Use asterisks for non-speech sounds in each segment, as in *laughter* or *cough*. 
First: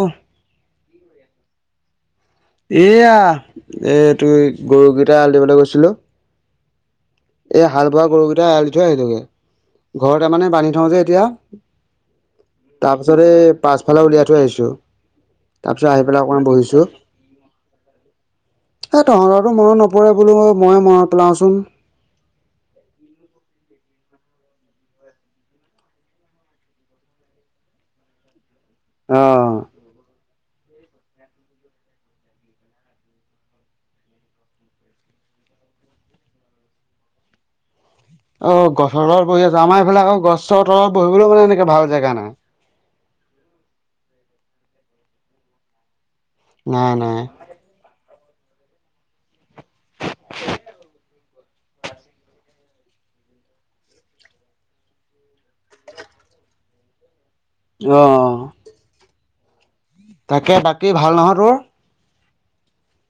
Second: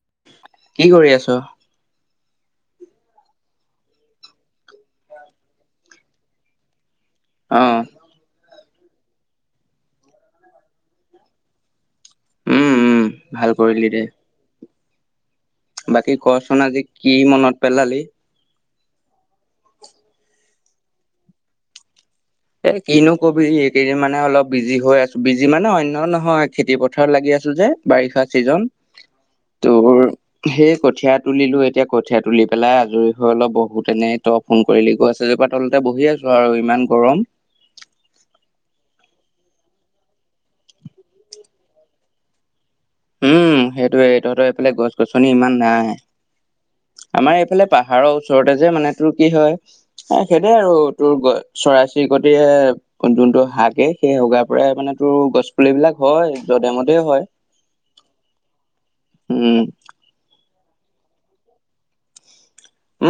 অ কি কৰি আছ? এয়া এই তুই গৰুকেইটা আল দি বান্দা গৈছিলোঁ। অ এই হাল বোৱা গৰুকেইটা এৰালি থৈ আহিলগৈ ঘৰতে মানে বান্ধি থওঁ যে উম এতিয়া। তাৰ উম পিছতে ভাল কৰিলি দে পাছফালে উলিয়াই থৈ আহিছোঁ। বাকী কচোন আজি কি মনত পেলালি। এ তহঁতৰতো মনত নপৰে বুলি ময়ে মইয়ে মনত পেলাওঁচোন। এ কিনো কবিহি কেইদিন মানে অলপ বিজি হৈ আছো বিজি মানে অন্য নহয়, খেতি পথাৰ লাগি আছো যে বাৰিষা চিজন। অ ' সেই কঠিয়া তুলিলোঁ এতিয়া কঠিয়া তুলি পেলাই আজৰি হৈ অলপ বহুত তেনেতে ফোন কৰিলে ক ছে। কপা তলতে বহি আছো আৰু ইমান গৰম। অ গছৰ তলত বহি আছো আমাৰ এইভালে আহক গছৰ তলত বহিবলৈও মানে এনেকা ভাল জেগা নাই। উম সেইটোয়ে তহঁতৰ এইফালে গছ -গছনি ইমান নাই। নাই নাই আমাৰ এইফালে পাহাৰৰ ওচৰতে যে মানে চোন কি হয়? এ সেইটোৱে আৰু উত্তৰবোৰ। চৰাই- চিৰিকতিয়ে যোনটো হাগে সেই হগাৰ পৰাই মানে টো গছ পুলিবিলাক হয়। যতে - মতেও হয়। অ - অ। উম, তাকে বাকী ভাল নহয় তোৰ?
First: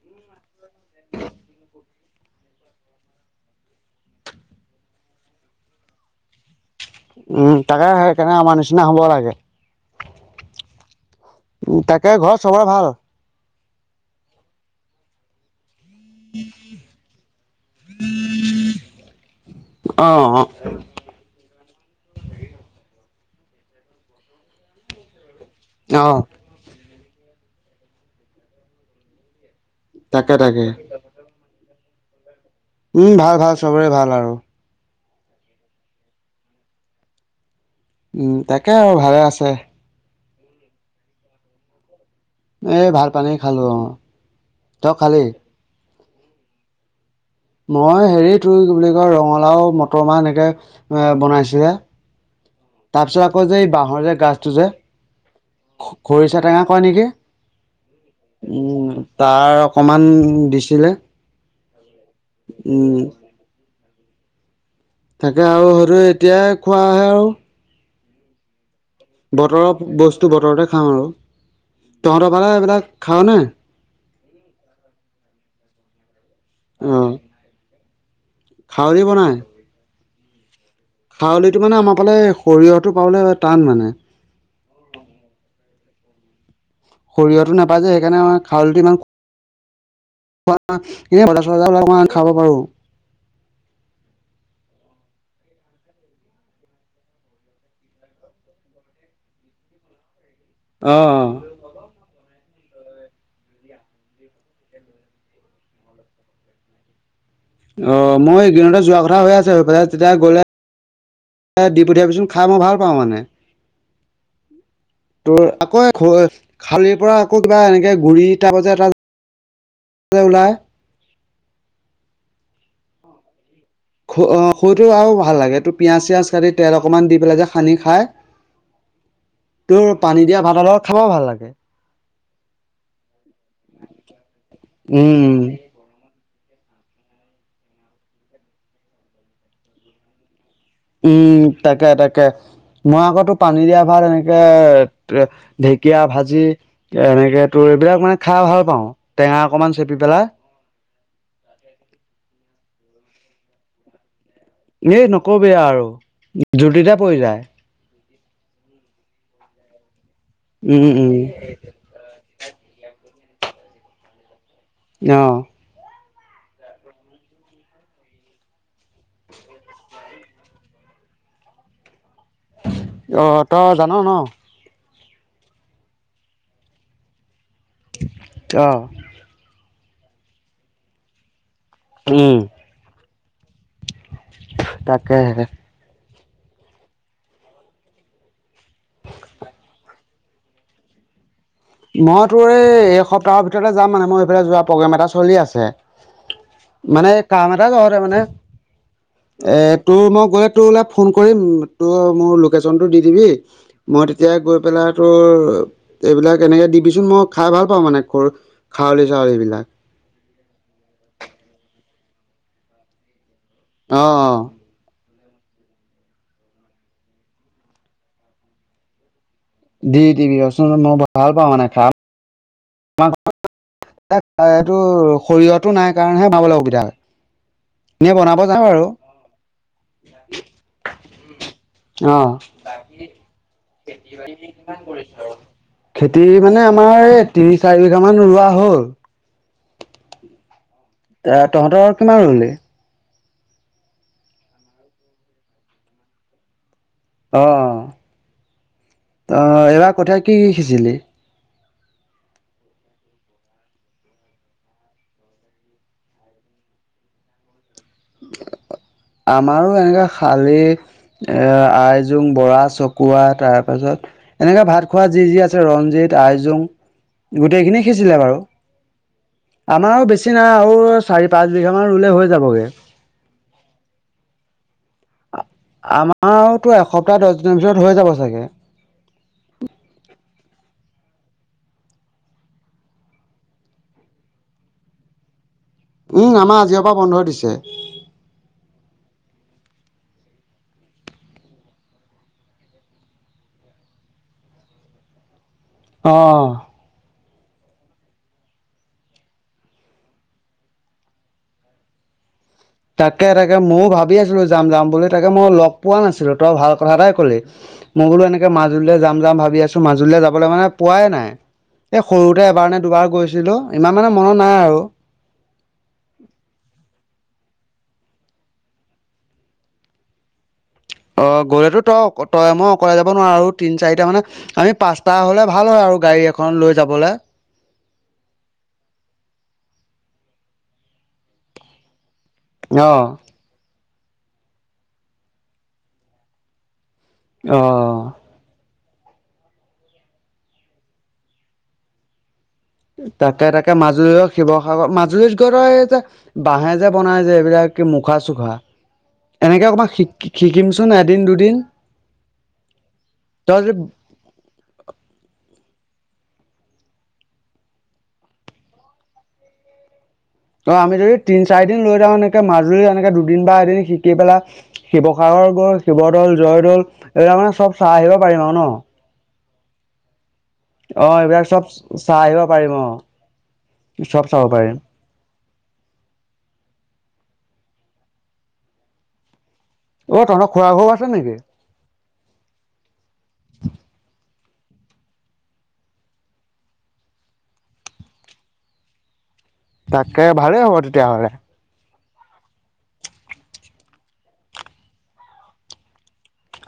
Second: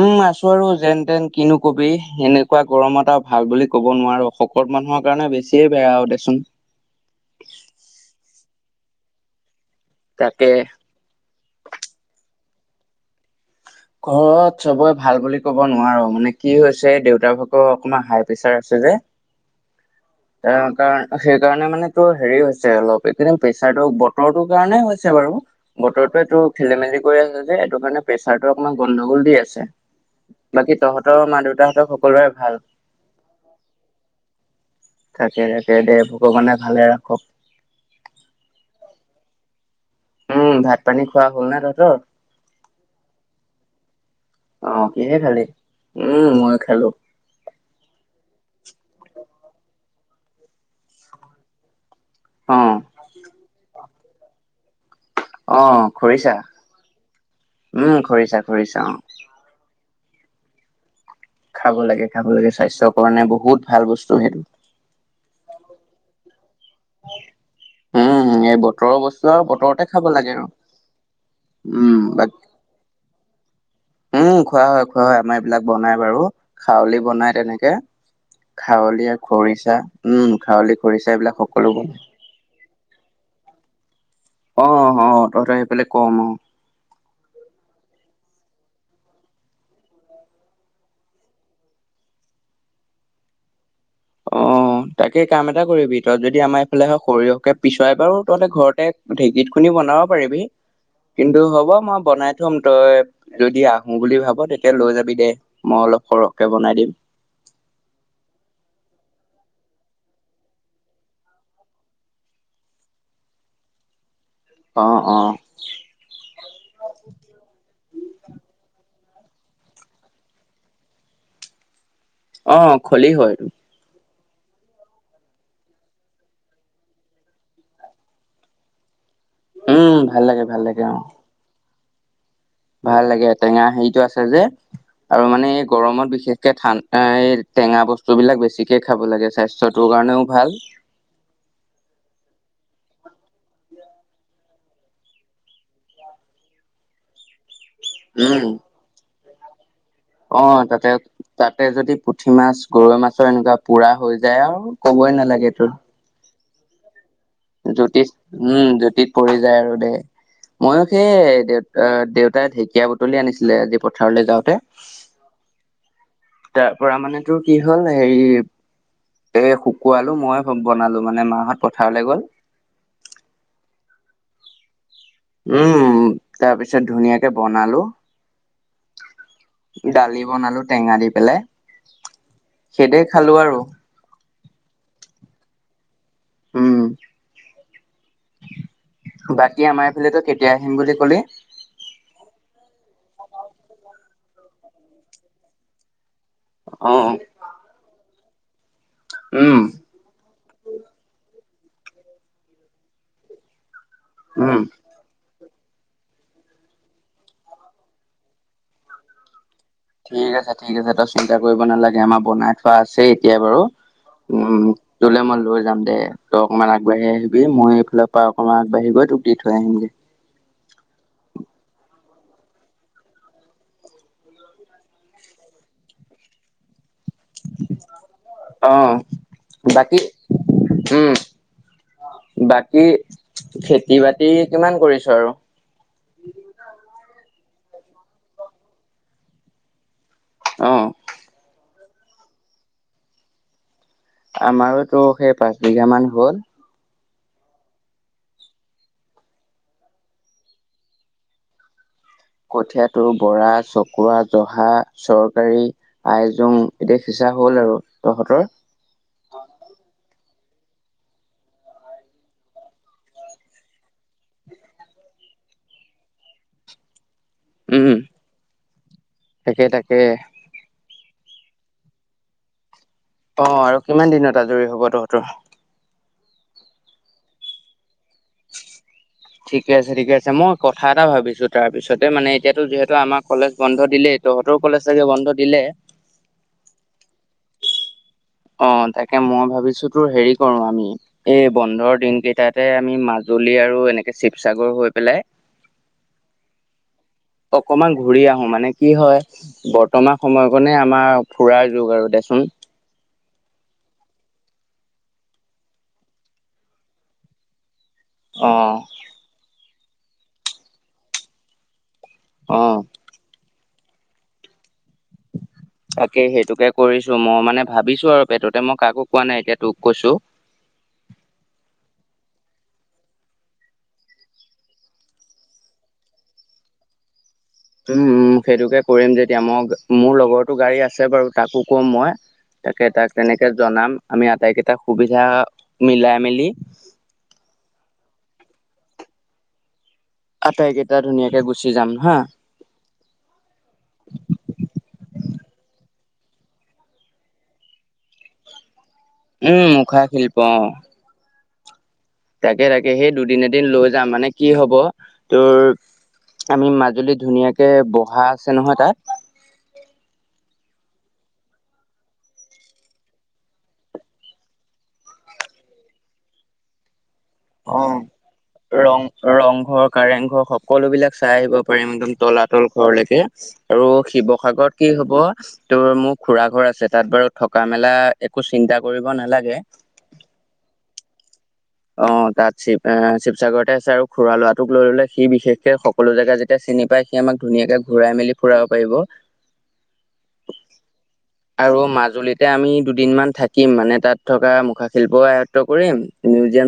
উম আছো আৰু যেন- তেন কিনো কবি এনেকুৱা গৰমত আৰু ভাল বুলি ক'ব নোৱাৰোঁ। সবত - মানুহৰ কাৰণে বেছিয়ে বেয়া হ'ব দিওকচোন উম তাকে সেইকাৰণে আমাৰ নিচিনা হব লাগে। তাকে, উ তাকে ঘৰত চবৰে ভাল? ঘৰত সবে ভাল বুলি ক'ব নো নোৱাৰো মানে কি হৈছে দেউতা হকৰ অকমান হাই প্ৰেচাৰ আছে যে। অ তেওঁ তাই সেইকাৰণে মানে তোৰ হেৰি হৈছে অলপ। এইকেইদিন প্ৰেচাৰটো বতৰটোৰ কাৰণে হৈছে বাৰু! অ বতৰটোয়ে তোৰ খেলি-মেলি কৰি আছে যে এইটো কাৰণে প্ৰেছাৰতো অকমান গণ্ডগোল দি আছে। তাকে তাকে বাকী তহঁতৰ মা-দেউতা সকলোৰে ভাল? উম ভাল ভাল, চবৰে ভাল আৰু। তাকে তাকে দে' ভগৱানে ভালে ৰাখক। উম, তাকে আৰু ভালে আছে। উম, ভাত পানী খোৱা হ'ল না তহঁতৰ? এ ভাল পানী খালো অ'। অ', কিহে খালি? উম মইও খালো। মই হেৰি তোৰ কি বুলি কয় ৰঙালাও মটৰ মাহ এনেকে এ বনাইছিলে। অ তাৰপিছত আকৌ যে এই বাঁহৰ যে গাজটো যে। খৰিচা টেঙা কয় নেকি উম খৰিচা খৰিচা অ। উম তাৰ সমান দিছিলে খাব লাগে খাব লাগে স্বাস্থ্যৰ উম কাৰণে বহুত ভাল বস্তু সেইটো। তাকে আৰু সৰু এতিয়াই খোৱা আহে আৰু উম হেইবো বতৰৰ বস্তু বতৰতে খাওঁ আৰু উম বাকী তহঁতৰ পালে এইবিলাক খাওঁ নে। উম খোৱা হয় খোৱা হয় আমাৰ এইবিলাক বনাই বাৰু অ খউলি বনাই তেনেকে খাৱলি খাৱলীয়া খৰিচা উম খাৱলীয়া। খউলিটো মানে আমাৰ পালে সৰিয়হৰটো পাবলে টান মানে অ', অ তহঁতৰ সেইফেলে কম অ সৰিয়হতটো নাপায় যে সেইকাৰণে আমাৰ খাউলটো ইমান *unintelligible* খাব পাৰোঁ অ *unintelligible* তাকে কাম এটা কৰিবি তই যদি আমাৰ ইফালে হয় সৰিয়হকে পিচুৱাই বাৰু তহঁতে ঘৰতে ঢেঁকীত খুনি বনাব তইও পাৰিবি অ', কিন্তু হ'ব মই বনাই প্ৰথম তই যদি আহোঁ বুলি ভাব তেতিয়া লৈ যাবি দে মই অলপ সৰহকে বনাই দিম। অ' মই এইকেইদিনতে যোৱা কথা হৈ আছে সেইফালে তেতিয়া গ'লে দি পঠিয়াবিচোন খাই মই ভাল পাওঁ মানে। অ', অ', তোৰ আকৌ খালিৰ পৰা আকৌ কিবা এনেকে ঘুৰি তাইপৰ যে এটা ওলাই অ' খলিহৈ স অ' সৰুটো আৰু ভাল লাগে এইটো পিয়াজ চিয়াজ কাটি তেল অকনমান দি পেলাই যে সানি খায়। তোৰ উম, ভাল পানী লাগে, দিয়া ভাল ভাতৰ লাগে লগত অ', খাব ভাল লাগে। ভাল লাগে টেঙা হেৰিতটো আছে যে আৰু উম। মানে এই গৰমত বিশেষ এই টেঙা বস্তু বিলাক বেছিকে খাব লাগে স্বাস্থ্যটোৰ কাৰণেও ভাল। উম তাকে তাকে। মই আকৌ তোৰ পানী দিয়া ভাত এনেকে ঢেকীয়া ভাজি এনেকে তোৰ এইবিলাক মানে খাই উম, ভাল পাওঁ টেঙা অকমান চেপি পেলাই অ' তাকে তাতে যদি পুঠি মাছ গৰৈ মাছৰ এনেকুৱা পোৰা হৈ য যায় আৰু এই ক'বই নকবি নালাগে তোৰ। আৰু জুতিতে পৰি যায়। জুতিত উম জুতিত পৰি যায় আৰু দে, ময়ো উম উম সেই দেউ দেউতাই ঢেকীয়া বু বুতলি আনিছিলে আজি পথাৰলৈ যাওঁতে। অ'। তাৰ পৰা মানে তোৰ কি হ'ল হেৰি এ শুকুৱাল মই বনালো মানে মাহত পথাৰলৈ গ'ল অ তই জান ন উম তাৰ পিছত ধুনীয়াকে বনালো। অ দালি বনালো টেঙা দি পেলাই সে দে খালো আৰু। তাকেহে। উম। বাকী আমাৰ এইফালে তই কেতিয়া আহিম বুলি ক'লি? মই তোৰ এই এই সপ্তাহৰ ভিতৰতে যাম মানে মই এইফালে যোৱা প্ৰগ্ৰাম এটা চলি আছে। মানে অ', কাম এটা জহতে মানে। উম। এ তোৰ, মই গলে তোৰলে ফোন কৰিম তোৰ মোৰ লোকেশনটো দি দিবি। মই তেতিয়া উম। গৈ পেলাই তোৰ এইবিলাক তেনেকে দিবিচোন মই খাই ভাল পাওঁ মানে খাউলি চাউলী বিলাক ঠিক আছে ঠিক আছে তই চিন্তা কৰিব নালাগে আমাৰ বনাই থোৱা আছেই। এয়াই বাৰু অ অ উম। তোলে মই লৈ যাম দে, তই অকনমান আগবাঢ়ি আহিবি মই এইফালৰ পৰা অকনমান আগবাঢ়ি গৈ তোক দি থৈ আহিমগে। দি দিবি অচোন মই ভাল পাওঁ মানে খাম *unintelligible* এইটো সৰিয়হতো নাই কাৰণেহে পাবলৈ অসুবিধা হয়। এনেই বনাব যাওঁ আৰু। অ', বাকী উম, বাকী খেতি বাতি কিমান কৰিছ আৰু? আহ। খেতি মানে আমাৰ এই তিনি চাৰি বিঘা মান ৰোৱা হ'ল। অ'। এ, তহঁতৰ কিমান ৰুলি? আমাৰোতো সেই পাঁচ বিঘা মান হ'ল। অ', তই এইবাৰ কঠীয়া কি, কি সিছিলি? কঠীয়া‌ তোৰ বৰা, চকুৱা, জহা, চৰকাৰী, আইজং এতিয়া হিচাপ হ'ল আৰু তহঁতৰ আমাৰো এনেকা খালি এ, আইজং, বৰা, চকুৱা তাৰপাছত এনেকা ভাত খোৱা যি, যি আছে ৰঞ্জিত, আইজুং। গোটেইখিনি উম। সিছিলে বাৰু, তাকে তাকে আমাৰো বেছি নাই আৰু চাৰি, পাঁচ বিঘা মান ৰুলে হৈ যাবগে। অ', আৰু কিমান দিনত আজৰি হ'ব তহঁতৰ? আমাৰ তোৰ এসপ্তাহ, দচ দিনৰ ভিতৰত হৈ যাব চাগে। ঠিকে আছে, ঠিকে আছে মই কথা এটা ভাবিছোঁ, তাৰপিছতে মানে এতিয়াতো যিহেতু আমাৰ কলেজ বন্ধ দিলে। তহঁতৰো কলেজ চাগে বন্ধ দিলে? উম, আমাৰ আজিৰে পৰা বন্ধ দিছে। অ', তাকে, মই ভাবিছোঁ তোৰ হেৰি কৰোঁ, আমি এই বন্ধৰ দিন কেইটাতে আমি মাজ জুলি আৰু এনেকে শিৱসাগৰ হৈ পেলাই অ'। অকমান ঘুৰি আহোঁ, মানে কি হয়, বৰ্তমান সময়কণে আমাৰ ফুৰাৰ যুগ আৰু। দেচোন। তাকে, তাকে, ময়ো ভাবি আছিলোঁ যাম, যাম বুলি তাকে, মই লগ পোৱা নাছিলোঁ, তই ভাল কথা এটাই কলি। মই বোলো এনেকে অ মাজুলীলৈ যাম, যাম ভাবি আছোঁ, মাজুলীলে যাবলৈ মানে পোৱাই নাই। এই সৰুতে অ এবাৰনে দুবাৰ গৈছিলোঁ, ইমান মানে মনত নাই আৰু। তাকে, সেইটোকে কৰিছোঁ, মই মানে ভাবিছোঁ আৰু পেটতে মই কাকো কোৱা নাই এতিয়া তোক কৈছোঁ। অ', গ'লে তো তই-তই মই অকলে যাব নোৱাৰো, তিন চাৰিটা মানে আমি পাঁচটা হ'লে ভাল হয় আউ। আৰু গাড়ী এখন লৈ যাবলে। উম, উম, সেইটোকে কৰিম যেতিয়া মই মোৰ লগৰটো গাড়ী আছে বাৰু তাকো কম মই। তাকে অ তাক তেনেকে জনাম আমি আটাইকেইটা সুবিধা, মিলাই মেলি। অ', আটাইকেইটা ধুনীয়াকে গুচি যাম, হা? তাকে তাকে মাজুলীত বাঁহেৰে যে বনাই যে এইবিলাক কি মুখা চুখা। উম এনেকে অকমন মুখা শিল্প অ শি-শিকিম চোন এদিন দুদিন। তাকে তাকে সেই দুদিনে তই এদিন যদি লৈ যাম মানে কি হ'ব, তোৰ আমি মাজুলীত ধুনীয়াকে বহা আছে ন' তাত? অ আমি যদি তিন চাৰি দিন লৈ যাওঁ এনেকে মাজুলী এনেকে দুদিন বা এদিন শিকি পেলাই, শিৱসাগৰ গৈ শিৱদৌল, জয়দৌল এইবিলাক মানে চব চাই আহিব পাৰিম আৰু ন'। ৰং ৰংঘৰ অ', কাৰেংঘৰ। সকলো অ বিলাক চাই এইবিলাক আহিব চব পাৰিম একদম চাই আহিব তলাতল পাৰিম অ ঘৰলৈকে, আৰু চব চাব পাৰিম। শিৱসাগৰত কি হ'ব তোৰ মোৰ খুৰা ঘৰ আছে তাত বাৰু থকা মেলা একো চিন্তা কৰিব নালাগে। অ', তহতৰ খুৰাৰ ঘৰ আছে নেকি? অ', তাত শিৱ-শিৱসাগৰতে আছে আৰু খুৰা ল'ৰাটোক লৈ আহিলে সি বিশেষকে সকলো জেগা যেতিয়া চিনি পা পাই সি আমাক ধুনীয়াকে ঘুৰাই মেলি ফুৰাব পাৰিব। তাকে ভালে হ'ব তেতিয়াহ'লে। আৰু মাজুলীতে আমি দুদিনমান থাকিম মানে তাত থকা মুখাশিল্পও আয়ত্ব কৰিম।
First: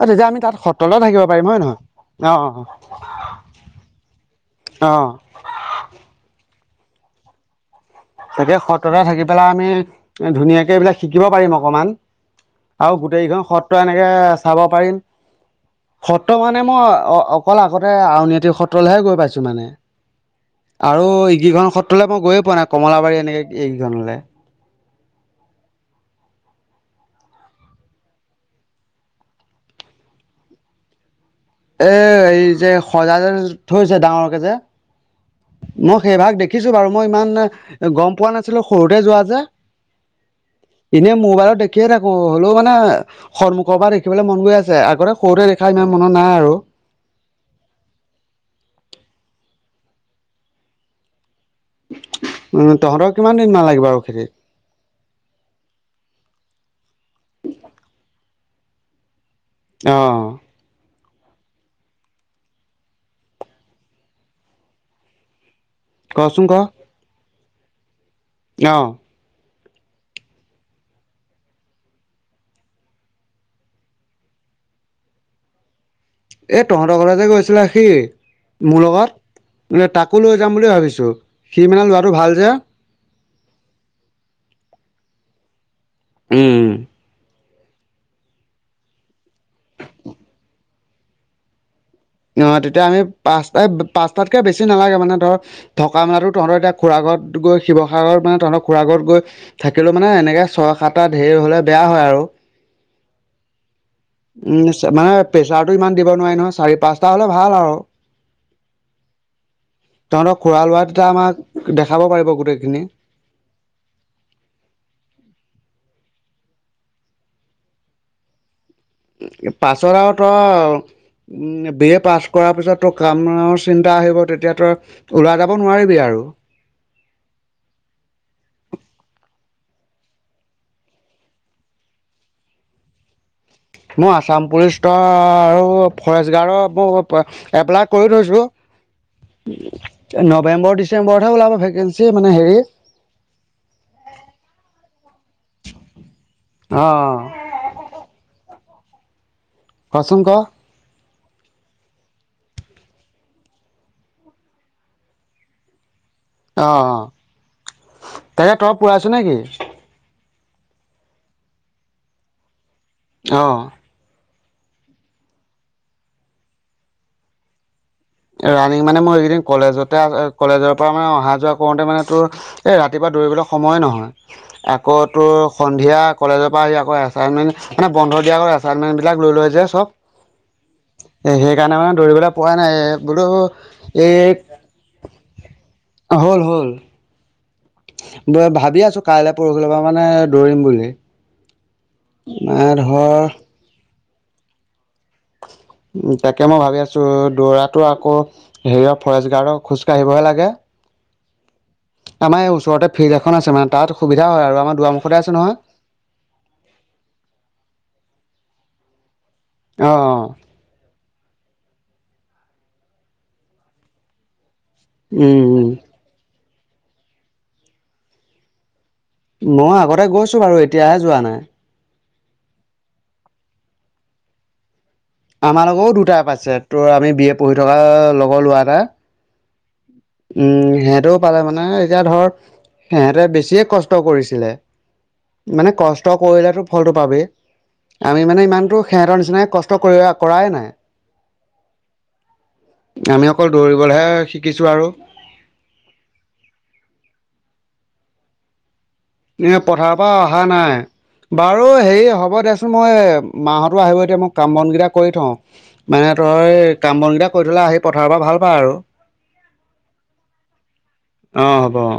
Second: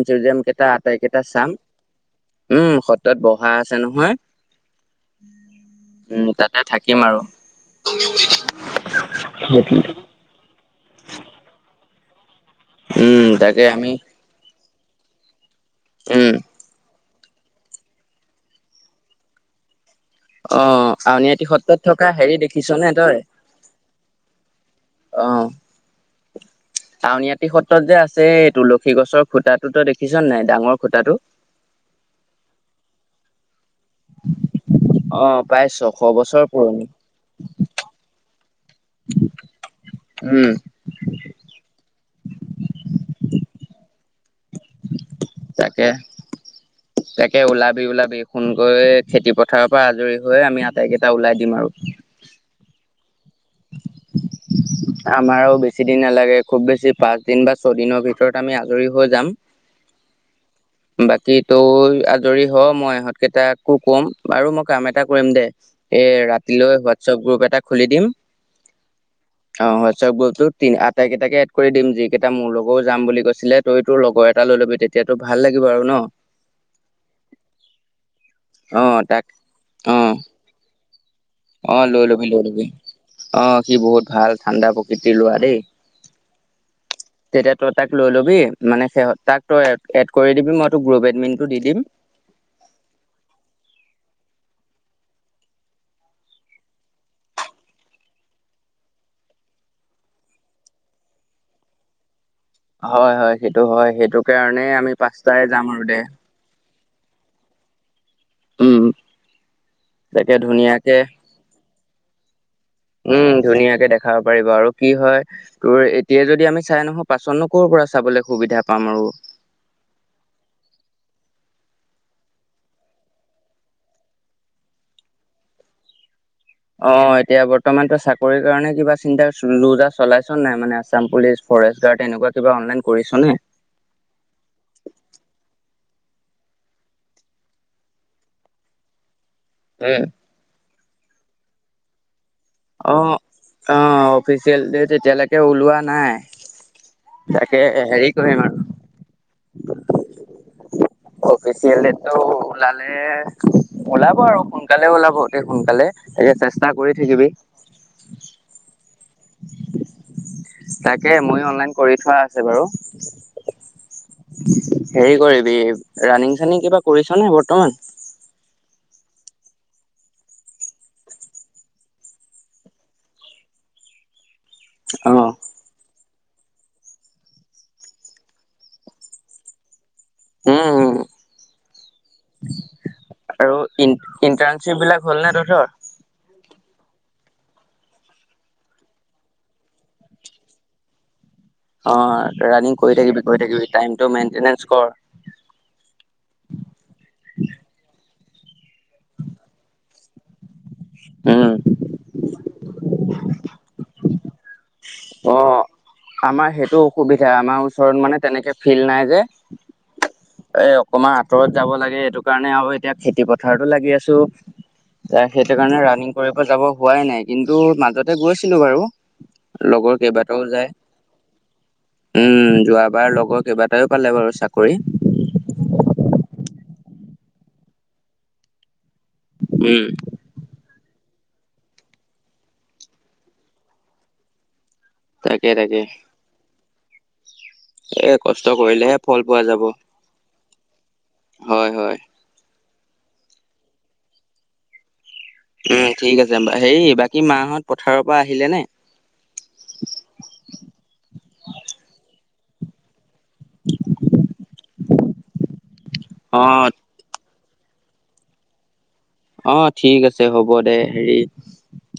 অ তেতিয়া আমি চিউজিয়াম তাত কেইটা সত্ৰতে আটাই কেইটা থাকিব পাৰিম চাম, হয় নহয় অ অ উম, সত্ৰত বহা আছে নহয়। অ', উম, তাতে থাকিম আৰু। তাকে সত্ৰতে থাকি পেলাই আমি, ধুনীয়াকে এইবিলাক শিকিব পাৰিম অকমান। আৰু উম গোটেইকেইখন তাকে সত্ৰ আমি এনেকে চাব পাৰিম। উম, সত্ৰ মানে মই অ অকল আগতে আউনীআটী সত্ৰলৈহে গৈ পাইছো মানে। অ, আৰু আউনীআটী ইগিখন সত্ৰত থকা সত্ৰলে মই হেৰি গৈয়ে পোৱা নাই দেখিছনে কমলাবাৰী এনেকে এইকেইখনলে। অহ। আউনআটি সত্ৰত যে আছে, তুলসী গছৰ খুটাটো ত‌ই দেখিছ নাই ডাঙৰ খুটাটো? এ এই যে সজাই যে থৈছে ডাঙৰকে যে, অ, প্ৰায় ছশ মই সেইভাগ বছৰ দেখিছো পুৰণি। বাৰু মই ইমান গম পোৱা নাছিলো সৰুতে যোৱা যে। উম, এনেই মোবাইলত দেখিয়ে থাকো, হ'লেও মানে সন্মুখৰ পৰা দে দেখিবলৈ মন গৈ আছে, আগতে সৰুতে দেখা তাকে ইমান মনত নাই আৰু। তাকে ওলাবি ওলাবি ফোনকৈ খেতি পথ থাৰৰ পৰা আজৰি হৈ আমি আটাইকেইটা ওলাই দিম আৰু। উম তহঁতৰ কিমান দিন মান লাগিব আৰু খেতিত আমাৰও বেছি দিন নালা গে। খুব বেছি পাঁচ দিন বা ছয় দিনৰ ভিতৰত আমি আজৰি হৈ যাম। অঁ। বাকী ত‌ই আজৰি হ, মই ইহঁতকেইটাকো ক'ম। আৰু মই কাম এটা কৰিম দে। এ কচোন ৰাতিলৈ হোৱাটছআপ গ্ৰুপ এটা খুলি দিম। অঁ। অ হোৱাটছআপ গ্ৰুপটোত তি আটাইকেইটাকে এড কৰি দিম, যিকেইটা মোৰ লগৰ ও যাম বুলি কৈছিলে। ত‌ই তোৰ লগৰ এ টা লৈ ল'বি তেতিয়াতো ভাল লাগিব আৰু ন। এই তহঁতৰ ঘৰলে যে গৈছিলে সি অ মোৰ লগত, তাক মানে অ তাকো লৈ যাম বুলি ভাবিছো। সি অ মানে লৈ ল'ৰাটো লবি ভাল লৈ যে লবি। অ সি বহুত ভাল ঠাণ্ডা প্ৰকৃতিৰ ল'ৰা দেই। উম। তেতিয়া তই তাক লৈ লবি মানে তাক তই এড কৰি দিবি মই তোৰ গ্ৰুপ এডমিনটো দি দিম। অ তেতিয়া আমি পাঁচতাই পাঁচটাতকে বেছি নালাগে মানে ধৰ থকা মেলা তহঁতৰ এতিয়া খুৰা ঘৰ। ঘৰত গৈ শিৱসাগৰত মানে তহঁতৰ খুৰা ঘৰত গৈ থাকিলেও মানে, এনেকে ছয় সাতটা ধেৰ হ'লে বেয়া হয় আৰু। হয়, হয়, সেইটো হয়। সেইটো কাৰণে উম আমি মানে পাঁচটাই যাম প্ৰেচাৰটো আৰু দে ইমান দিব নোৱাৰি। নহয় চাৰি পাঁচটা হ'লে ভাল আৰু। উম তাকে তহঁতৰ খুৰা ল'ৰা ধুনীয়াকে। তেতিয়া আমাক দেখাব পাৰিব গোটেইখিনি। উম ধুনীয়াকে দেখাব পাৰিব আৰু কি হয় তোৰ। এতিয়া যদি আমি চাই নাহো। পাচত নো ক'ৰ পৰা চাবলৈ সুবিধা। পাম আৰু পাছত আৰু তই। উম বি এ পাছ কৰাৰ পিছত তই কামৰ চিন্তা আহিব। তেতিয়া তই ওলাই যাব নোৱাৰিবি আৰু। অ এতিয়া বৰ্তমান তো চাকৰি কাৰণে কিবা চিন্তা লো যা চলাইছ নাই মানে আছাম পুলিচ। ফৰেষ্ট গাৰ্ড এনেকুৱা কিবা অনলাইন কৰিছ নে? ফৰেষ্টগাৰ্ডৰ *unintelligible* এপ্লাই কৰি থৈছো, উম। নৱেম্বৰ ডিচে বৰ্তমান ওলাব, ভেকেঞ্চি। মানে হেৰি অ', অ, অফিচিয়েল ডেট এতিয়ালৈকে ওলোৱা নাই। অ'। তাকে, হেৰি কৰিম আৰু। কচোন ক' অ', অফিচিয়েল ডেটটো ওলালে, ওলাব আৰু সোনকালে ওলাব অতি সোনকালে। তাকে অ', চেষ্টা কৰি অ'। থাকিবি তাকে, তই *unintelligible* নেকি? তাকে, মইও অনলাইন কৰি থোৱা আছে বাৰু। অ'। হেৰি কৰিবি, ৰাণিং চানিং কিবা কৰিছ' নে বৰ্তমান? ৰানিং মানে মোৰ এইকেইদিন কলেজতে কলেজৰ পৰা মানে অহা যোৱা কৰোঁতে মানে তোৰ এই ৰাতিপুৱা দৌৰিবলৈ সময় নহয়, আকৌ অ তোৰ উম সন্ধিয়া। কলেজৰ পৰা আহি আকৌ এছাইনমেন্ট মানে, বন্ধ দিয়াৰ আগত এছাইনমেন্ট বিলাক লৈ লৈ যে চব। উম এ সেইকাৰণে মানে, দৌৰিবলে পোৱা নাই এ। আৰু ইন *unintelligible* এই ইণ্টাৰ্ণশ্বিপ বিলাক হ'ল নে তহঁতৰ? হল, হল। *unintelligible* ভাবি আছো, কাইলে পৰহিলে পৰা মানে দৌৰিম বুলি। অ', মানে ৰাণিং কৰি ধৰ থাকিবি, কৰি থাকিবি টাইমটো মেইনটেনেন্স ক'ৰ। তাকে মই ভাবি আছো, দৌৰাতো আকৌ হেৰিয়ে ফৰেষ্ট গাৰ্ডৰ খোজকাঢ়িবহে লাগে? উম। এ, ওচৰতে ফিল্ড এখন আছে। মানে, তাত সুবিধা হয় আৰু আমাৰ। দুৱাৰমুখতে আছে অ', নহয় আমাৰ সেইটো অসুবিধা। আমাৰ ওচৰত মানে, তেনেকে ফিল্ড নাই যে। অ', অ'। এ, অকমান আঁতৰত যাব লাগে। এইটো কাৰণে আৰু, এতিয়া খেতি পথাৰটো লাগি আছো। এ উম সেইটো উম কাৰণে, ৰাণিং কৰিব যাব হোৱাই নাই। কিন্তু, মাজতে গৈছিলো বাৰু। মই লগৰ আগতে গৈছো কেইবাটাও বাৰু, যায় এতিয়াহে যোৱা নাই। উম, যোৱাবাৰ লগৰ কেইবাটাইও পালে বাৰু চাকৰি। আমাৰ লগৰও দুটা পাইছে, তোৰ আমি বি এ পঢ়ি থকা লগৰ ল'ৰা এটা। উম। উম, সেহঁতেও পালে মানে, এতিয়া ধৰ সেহঁতে বেছিয়ে কষ্ট কৰিছিলে। তাকে মানে, তাকে কষ্ট কৰিলেতো ফলটো পাবি। এ আমি কষ্ট মানে ইমানতো কৰিলেহে ফল সিহঁতৰ পোৱা নিচিনাই যাব কষ্ট কৰি কৰাই নাই হয়, হয়। আমি অকল দৌৰিবলৈহে শিকিছো, আৰু। উম, ঠিক আছে, হেৰি বাকী মাঁহত পথাৰৰ পৰা আহিলে নে? এ পথাৰৰ পৰা অহা চোন মই মাঁহতো আহিব, এতিয়া মই কাম বন কেইটা কৰি থওঁ। মানে, তই এই অ কাম বন কেইটা। কৰি থলে, আহি পথাৰৰ পৰা ভাল পায় আৰু। অ', ঠিক আছে, হ'ব দে হেৰি। অ হ'ব অ